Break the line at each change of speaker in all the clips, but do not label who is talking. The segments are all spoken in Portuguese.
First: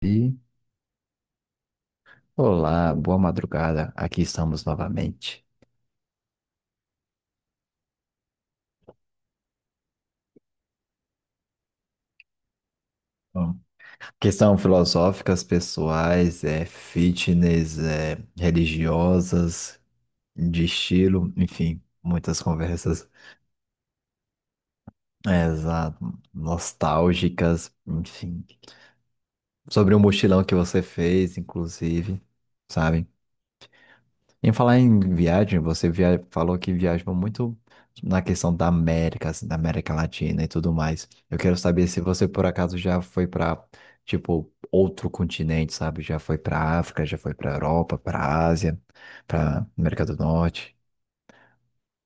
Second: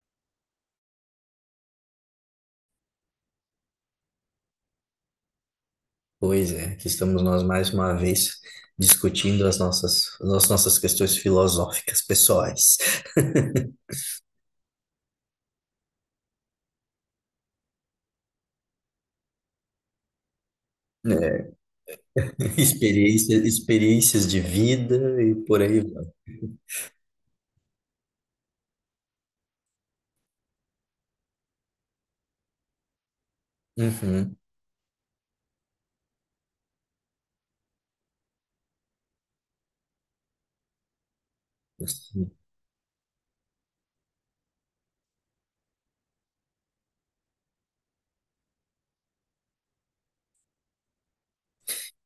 E olá, boa madrugada. Aqui estamos novamente.
Pois é, aqui estamos nós mais uma vez discutindo as nossas questões filosóficas pessoais.
Bom, questão filosóficas, pessoais, é fitness, é religiosas, de estilo,
É,
enfim, muitas conversas,
experiências de vida e
é,
por aí
exato,
vai.
nostálgicas, enfim, sobre o mochilão que você fez, inclusive, sabe?
Uhum.
Em falar em viagem, falou que viaja muito na questão da América, assim, da América Latina e tudo mais. Eu quero saber se você por acaso já foi para, tipo, outro continente, sabe? Já foi para África, já foi para Europa, para Ásia, para América do Norte.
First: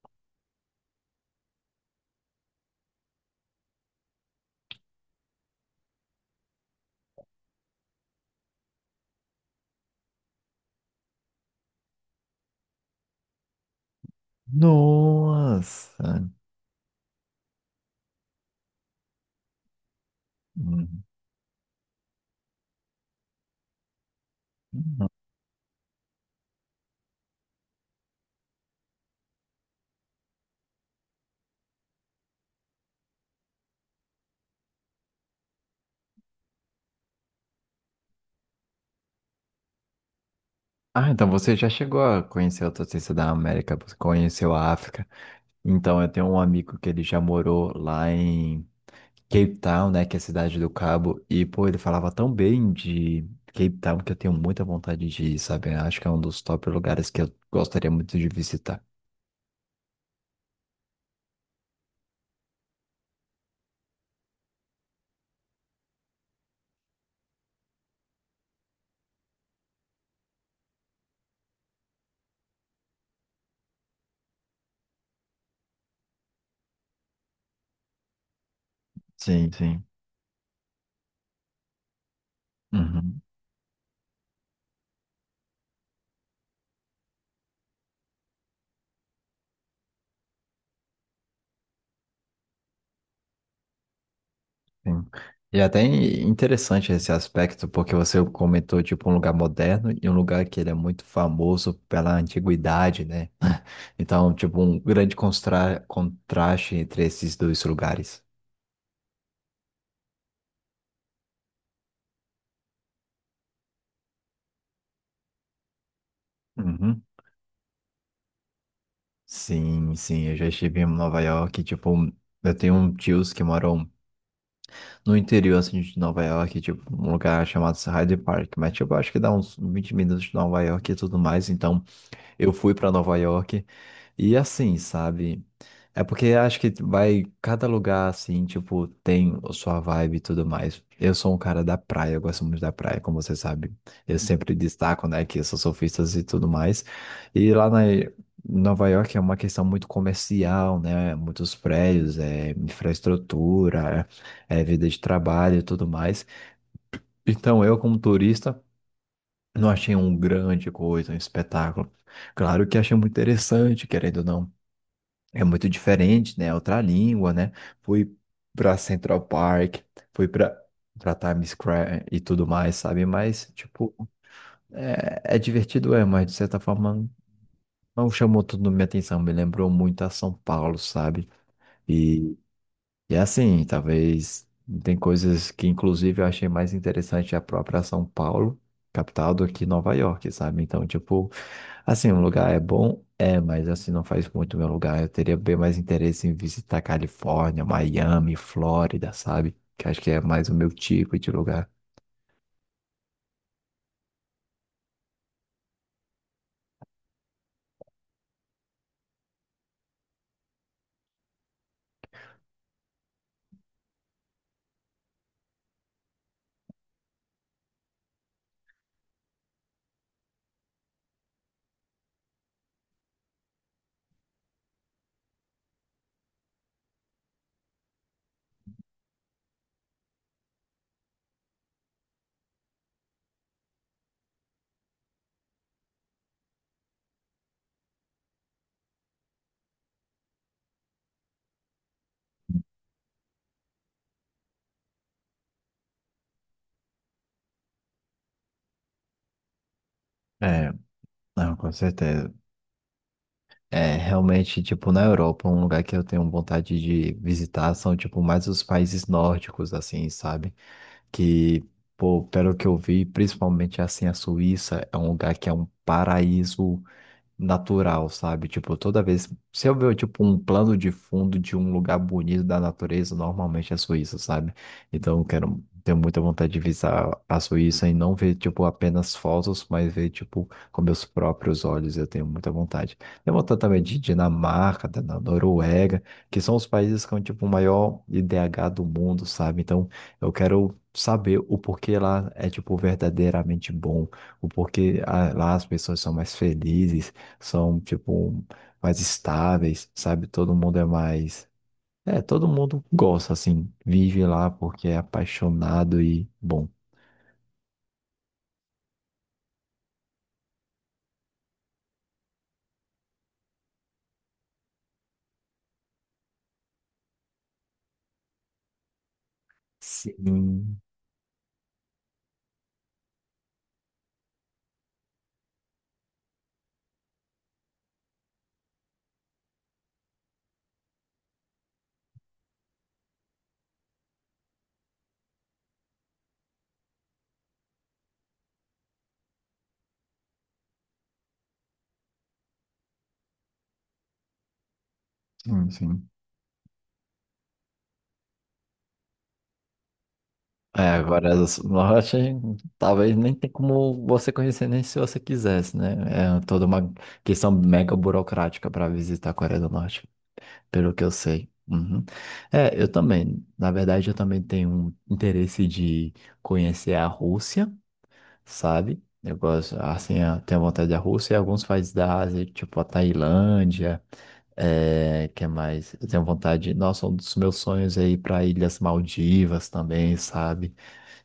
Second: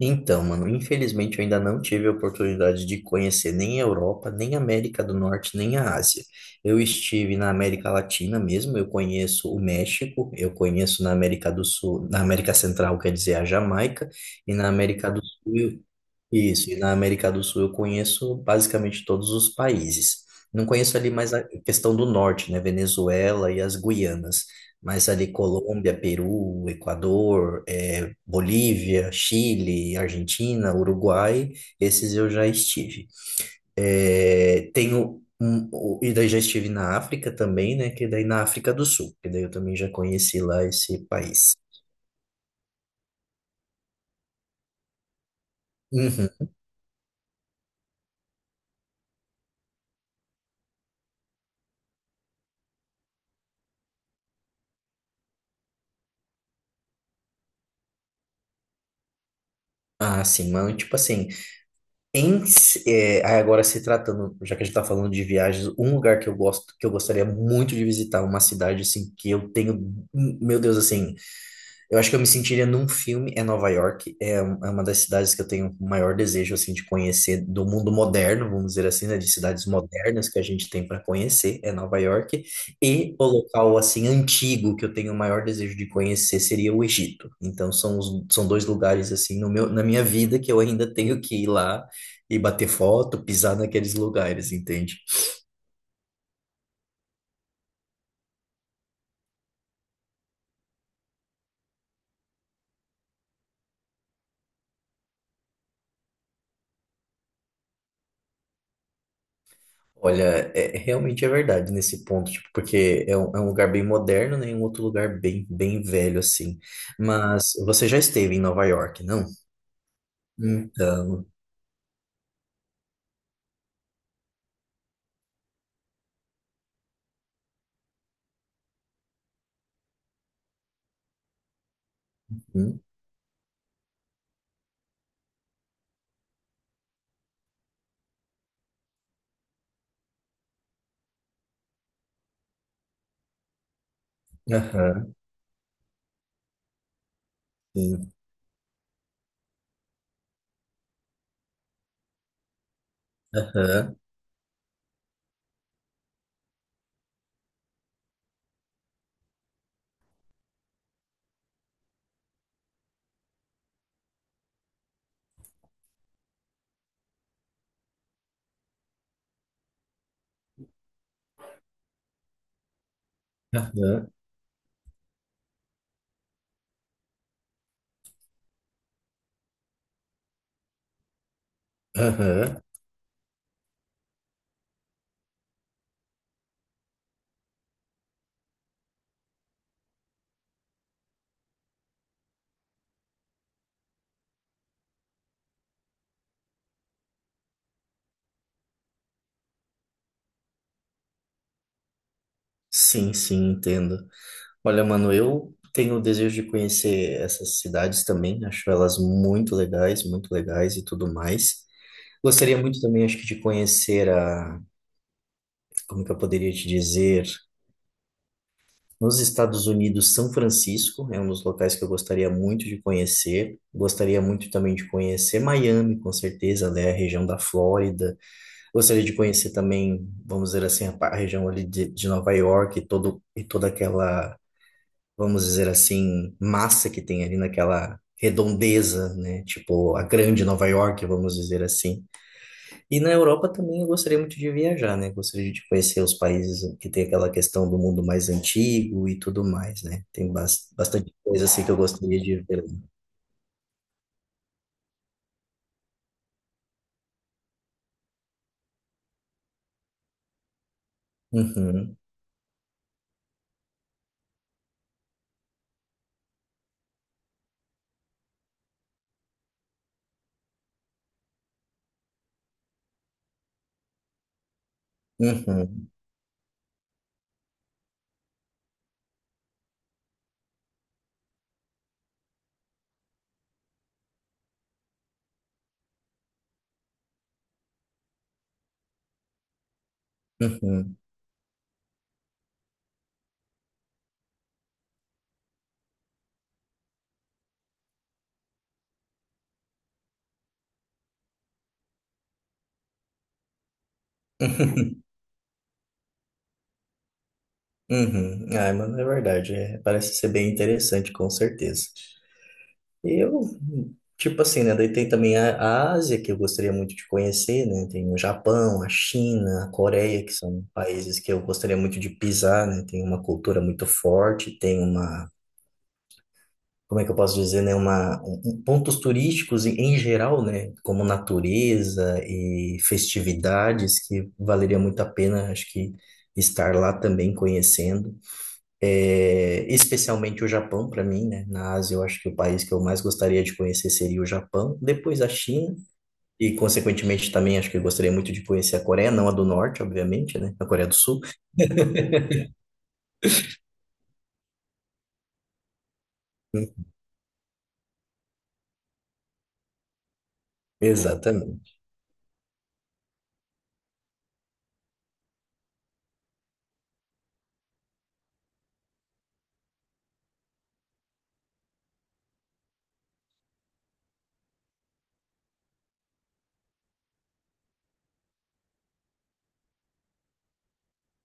Então, mano, infelizmente eu ainda não tive a oportunidade de conhecer nem a Europa, nem a América do Norte, nem a Ásia. Eu estive na América Latina mesmo, eu conheço o México, eu conheço na América do Sul, na América Central, quer dizer, a Jamaica, e na América do Sul.
Nossa!
Isso, e na América do Sul eu conheço basicamente todos os países. Não conheço
Uhum.
ali mais a questão do norte, né? Venezuela e as Guianas, mas ali Colômbia, Peru, Equador, Bolívia, Chile, Argentina, Uruguai, esses eu já estive. E daí já estive na África também, né? Que daí na África do Sul, que daí eu também já conheci lá esse
Ah, então
país.
você já chegou a conhecer outra ciência da América, você conheceu a África. Então, eu tenho um
Uhum.
amigo que ele já morou lá em Cape Town, né, que é a cidade do Cabo, e pô, ele falava tão bem de Cape Town que eu tenho muita vontade de ir, sabe? Eu acho que é um dos top lugares que eu gostaria muito de visitar.
Ah, sim, mano, tipo assim. Agora se tratando, já que a gente está falando de viagens, um lugar que eu gosto, que eu gostaria muito de visitar, uma cidade assim que eu tenho, meu Deus, assim, eu acho que eu me sentiria num filme, é Nova York, é uma das cidades que eu tenho o maior desejo, assim, de conhecer do mundo moderno, vamos dizer assim, né, de
Sim,
cidades
sim.
modernas que a gente tem para conhecer, é Nova York, e
Uhum,
o local, assim, antigo que eu tenho o maior desejo de conhecer seria o Egito. Então, são dois lugares, assim, no meu, na minha vida que eu ainda tenho que ir lá e bater foto, pisar naqueles lugares, entende?
sim. E até interessante esse aspecto, porque você comentou, tipo, um lugar moderno e um lugar que ele é muito famoso pela antiguidade, né? Então, tipo, um grande contraste entre esses dois lugares.
Olha, é, realmente é verdade nesse ponto, tipo, porque é um lugar bem moderno, né, e um outro lugar bem, bem velho, assim.
Uhum.
Mas você já esteve em Nova York, não?
Sim, sim, eu já estive em Nova
Então,
York, tipo, eu tenho um tios que moram no interior, assim, de Nova York, tipo, um lugar chamado Hyde Park, mas, tipo, acho que dá uns 20 minutos de Nova York e tudo mais, então eu fui
hum,
para Nova York e assim, sabe? É porque acho que vai cada lugar assim, tipo, tem a sua vibe e tudo mais. Eu sou um cara da praia, eu gosto muito da praia, como você sabe. Eu sempre destaco,
aham,
né, que eu sou surfista e tudo mais. E lá na
sim,
Nova York é uma questão muito comercial, né? Muitos prédios, é
aham,
infraestrutura, é vida de trabalho e tudo mais. Então, eu como turista não achei um grande coisa, um espetáculo. Claro que achei muito interessante, querendo ou não. É muito diferente, né? É outra língua, né? Fui para Central Park, fui para Times Square e tudo mais, sabe? Mas, tipo,
aham,
é, é divertido, é, mas de certa forma não chamou tudo minha atenção. Me lembrou muito a São Paulo, sabe? E,
aham.
e assim, talvez tem coisas que, inclusive, eu achei mais interessante a própria São Paulo, capital, do que Nova York, sabe? Então, tipo. Assim, um lugar é bom, é, mas assim não faz muito meu lugar. Eu teria bem mais interesse em visitar Califórnia, Miami, Flórida, sabe? Que acho que é mais o meu tipo de lugar.
Sim, sim, entendo. Olha, mano, eu tenho o desejo de conhecer essas cidades também, acho elas muito legais e tudo mais. Gostaria muito também, acho que, de conhecer a, como que eu poderia te dizer? Nos Estados Unidos, São Francisco é um dos locais que eu gostaria muito de conhecer. Gostaria muito também de conhecer Miami, com certeza, né? A região da Flórida. Gostaria de conhecer também, vamos dizer assim, a região ali de Nova York e toda aquela, vamos dizer assim, massa que tem ali naquela redondeza, né? Tipo, a grande Nova York, vamos dizer assim. E na Europa também eu gostaria muito de viajar, né? Gostaria de conhecer os países que tem aquela questão do mundo mais antigo e tudo mais, né? Tem
É,
bastante coisa
não,
assim que
com
eu gostaria
certeza.
de ver.
É, realmente, tipo, na Europa, um lugar que eu tenho vontade de visitar são, tipo, mais os países nórdicos, assim, sabe? Que,
Uhum,
pô, pelo que eu vi, principalmente, assim, a Suíça é um lugar que é um paraíso natural, sabe? Tipo, toda vez. Se eu ver, tipo, um plano de fundo de um lugar bonito da natureza, normalmente é a Suíça, sabe? Então, eu quero.
uhum,
Tenho muita vontade de visitar a Suíça e não ver, tipo, apenas fotos, mas ver, tipo, com meus próprios olhos. Eu tenho muita vontade. Tenho vontade também de Dinamarca, da Noruega, que são os países com, tipo, o maior IDH do mundo, sabe? Então, eu quero
uhum,
saber o porquê lá é, tipo, verdadeiramente bom o porquê lá as pessoas são mais felizes, são, tipo, mais estáveis, sabe? Todo mundo é mais. É, todo mundo gosta, assim, vive lá porque é apaixonado e bom.
uhum. Ah, mano, é verdade. É, parece ser bem interessante, com certeza. E Eu, tipo assim, né? Daí tem também a Ásia, que eu gostaria muito de conhecer, né? Tem o Japão, a China, a Coreia, que são
Sim,
países que eu gostaria muito de pisar, né? Tem uma cultura muito forte, tem uma, como é que eu posso dizer, né, pontos turísticos em geral, né, como natureza e festividades que valeria muito a pena, acho que estar lá também conhecendo. É, especialmente o Japão para mim, né, na Ásia eu acho que o país que eu mais gostaria de conhecer seria o Japão, depois a
sim,
China,
sim.
e consequentemente também acho que eu gostaria muito de conhecer a Coreia, não a do Norte, obviamente, né, a Coreia
É,
do Sul.
agora as Norte, talvez nem tem como você conhecer nem se você quisesse, né? É toda uma questão mega burocrática para visitar a Coreia do Norte, pelo que eu sei.
Exatamente.
Uhum. É, eu também. Na verdade, eu também tenho um interesse de conhecer a Rússia, sabe? Eu gosto, assim, eu tenho vontade da Rússia e alguns países da Ásia, tipo a Tailândia, é, que é mais? Eu tenho vontade, nossa, um dos meus sonhos é ir para Ilhas Maldivas também, sabe?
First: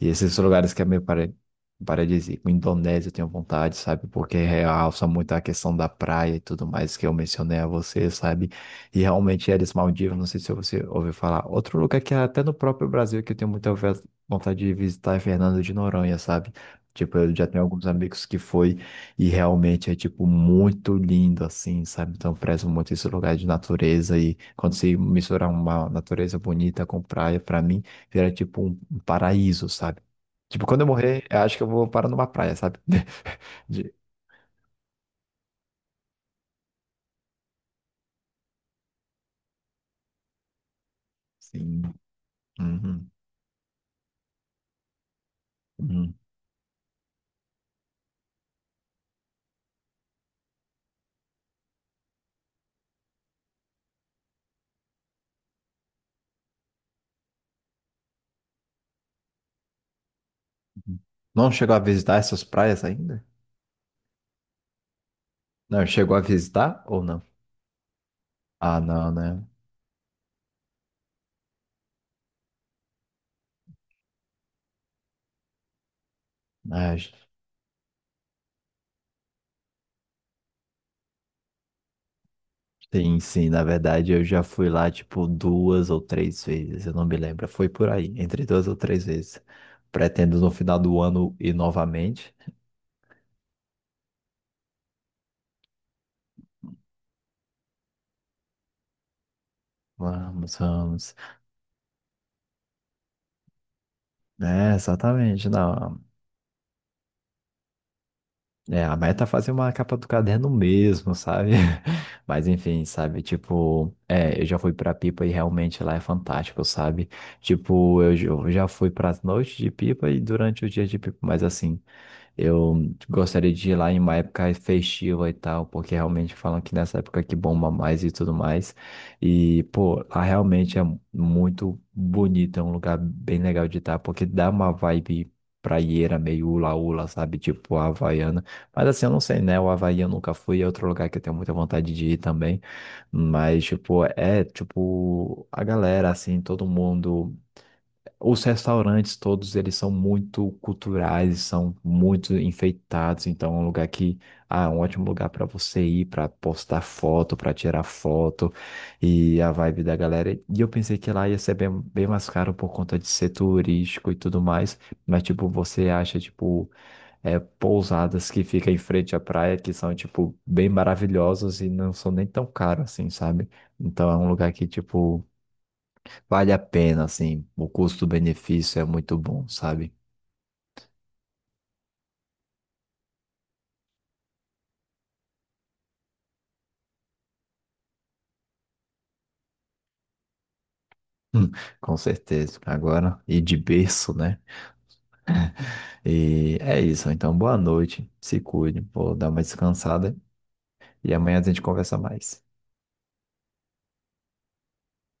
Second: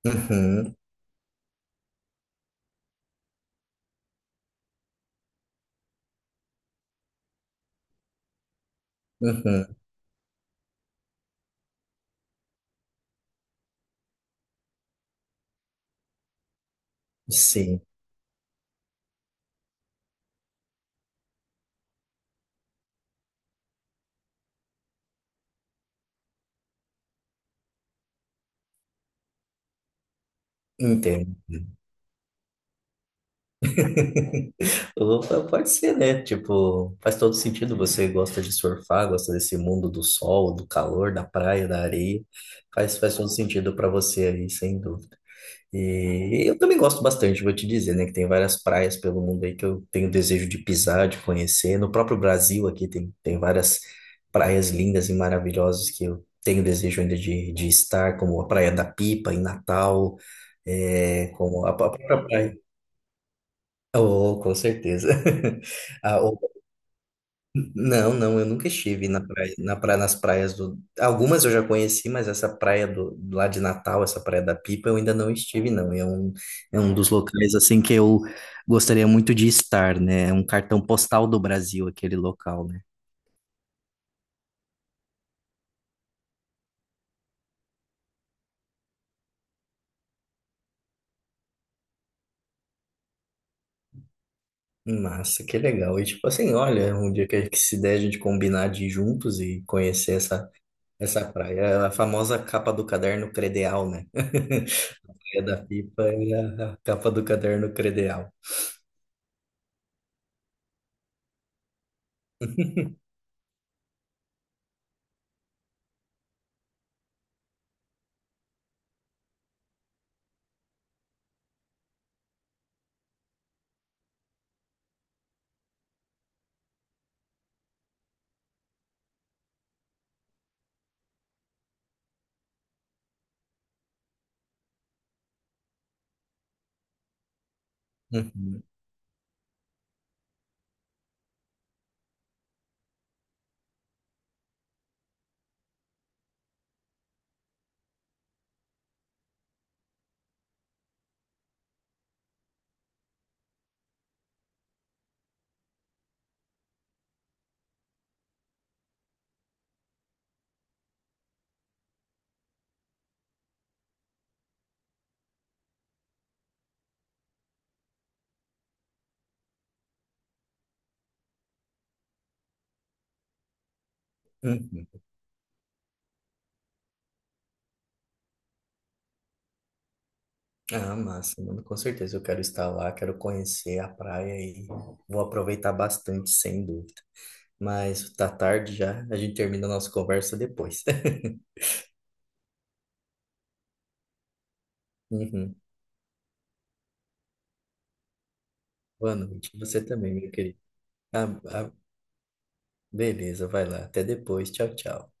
E esses lugares
Uhum,
que é meio paradisíaco. Indonésia eu tenho vontade, sabe? Porque realça muito a questão da praia e tudo mais que eu mencionei a você, sabe? E realmente eles
uhum,
Maldivas, não sei se você ouviu falar. Outro lugar que é até no próprio Brasil que eu tenho muita vontade de visitar é Fernando de Noronha, sabe? Tipo, eu já tenho
sim.
alguns amigos que foi e realmente é, tipo, muito lindo, assim, sabe? Então, eu prezo muito esse lugar de natureza e quando se misturar uma natureza bonita com praia, pra mim, vira, tipo, um paraíso, sabe? Tipo, quando eu morrer,
Entendo.
eu acho que eu vou parar numa praia, sabe? De-
Opa, pode ser, né? Tipo, faz todo sentido. Você gosta de surfar, gosta desse mundo do sol, do calor, da praia,
Sim.
da areia. Faz,
Uhum,
faz todo sentido para você aí, sem dúvida.
uhum.
E eu também gosto bastante, vou te dizer, né? Que tem várias praias pelo mundo aí que eu tenho desejo de pisar, de conhecer. No próprio Brasil aqui tem várias praias lindas e maravilhosas que eu tenho desejo ainda de estar, como a Praia da Pipa, em Natal, é,
Não
como a
chegou a visitar
própria
essas
praia.
praias ainda?
Oh, com certeza.
Não, chegou
Ah,
a
oh,
visitar ou não?
não, não, eu nunca
Ah,
estive
não, né?
na praia, nas praias do. Algumas eu já conheci, mas lá de Natal, essa praia da Pipa, eu ainda não estive, não. É um
Ah,
dos locais assim que eu gostaria muito de estar, né? É um cartão postal do Brasil, aquele local, né?
sim, sim, na verdade eu já fui lá tipo duas ou três vezes, eu não me lembro. Foi por aí, entre duas ou três vezes. Pretendo no final do ano ir novamente.
Massa, que legal. E tipo assim, olha, um dia que se der a gente combinar de ir juntos e conhecer
Vamos, vamos.
essa praia. É a famosa capa do caderno credeal, né?
É,
É
exatamente,
da
não.
pipa e a capa do caderno credencial.
É, a meta é fazer uma capa do caderno mesmo, sabe? Mas enfim, sabe? Tipo, é, eu já fui pra Pipa e realmente lá é fantástico, sabe? Tipo, eu já fui pras noites de Pipa e durante o dia de Pipa, mas assim, eu gostaria de ir lá em uma época festiva e tal, porque realmente falam que nessa época que bomba mais e tudo mais. E, pô, lá realmente é muito bonito, é um lugar bem legal de estar, porque dá uma vibe praieira meio hula-hula, sabe? Tipo, a Havaiana.
Uhum,
Mas assim, eu não sei, né? O Havaí eu nunca fui, é outro lugar que eu tenho muita vontade de ir também. Mas, tipo, é, tipo, a galera, assim, todo mundo. Os restaurantes todos, eles são muito culturais, são muito enfeitados. Então, é um lugar que, ah, é um ótimo lugar para você ir, para postar foto, para tirar foto. E a vibe da galera. E eu pensei que lá ia ser bem, bem mais caro por conta de ser turístico e tudo mais. Mas, tipo, você acha, tipo é, pousadas que ficam em frente à praia, que são, tipo, bem maravilhosas e não são nem tão caros assim, sabe? Então é um lugar que,
uhum.
tipo, vale a pena, assim, o custo-benefício é muito bom, sabe?
Ah, massa, mano, com certeza eu quero estar lá, quero conhecer a praia e vou aproveitar bastante, sem dúvida. Mas tá tarde já, a gente termina a nossa conversa depois.
Hum, com certeza. Agora, e de berço, né?
Uhum.
E é isso. Então, boa noite. Se cuide. Vou
Boa
dar uma
noite, você também,
descansada.
meu querido.
E amanhã
Ah,
a gente
ah,
conversa mais.
beleza, vai lá, até depois, tchau, tchau.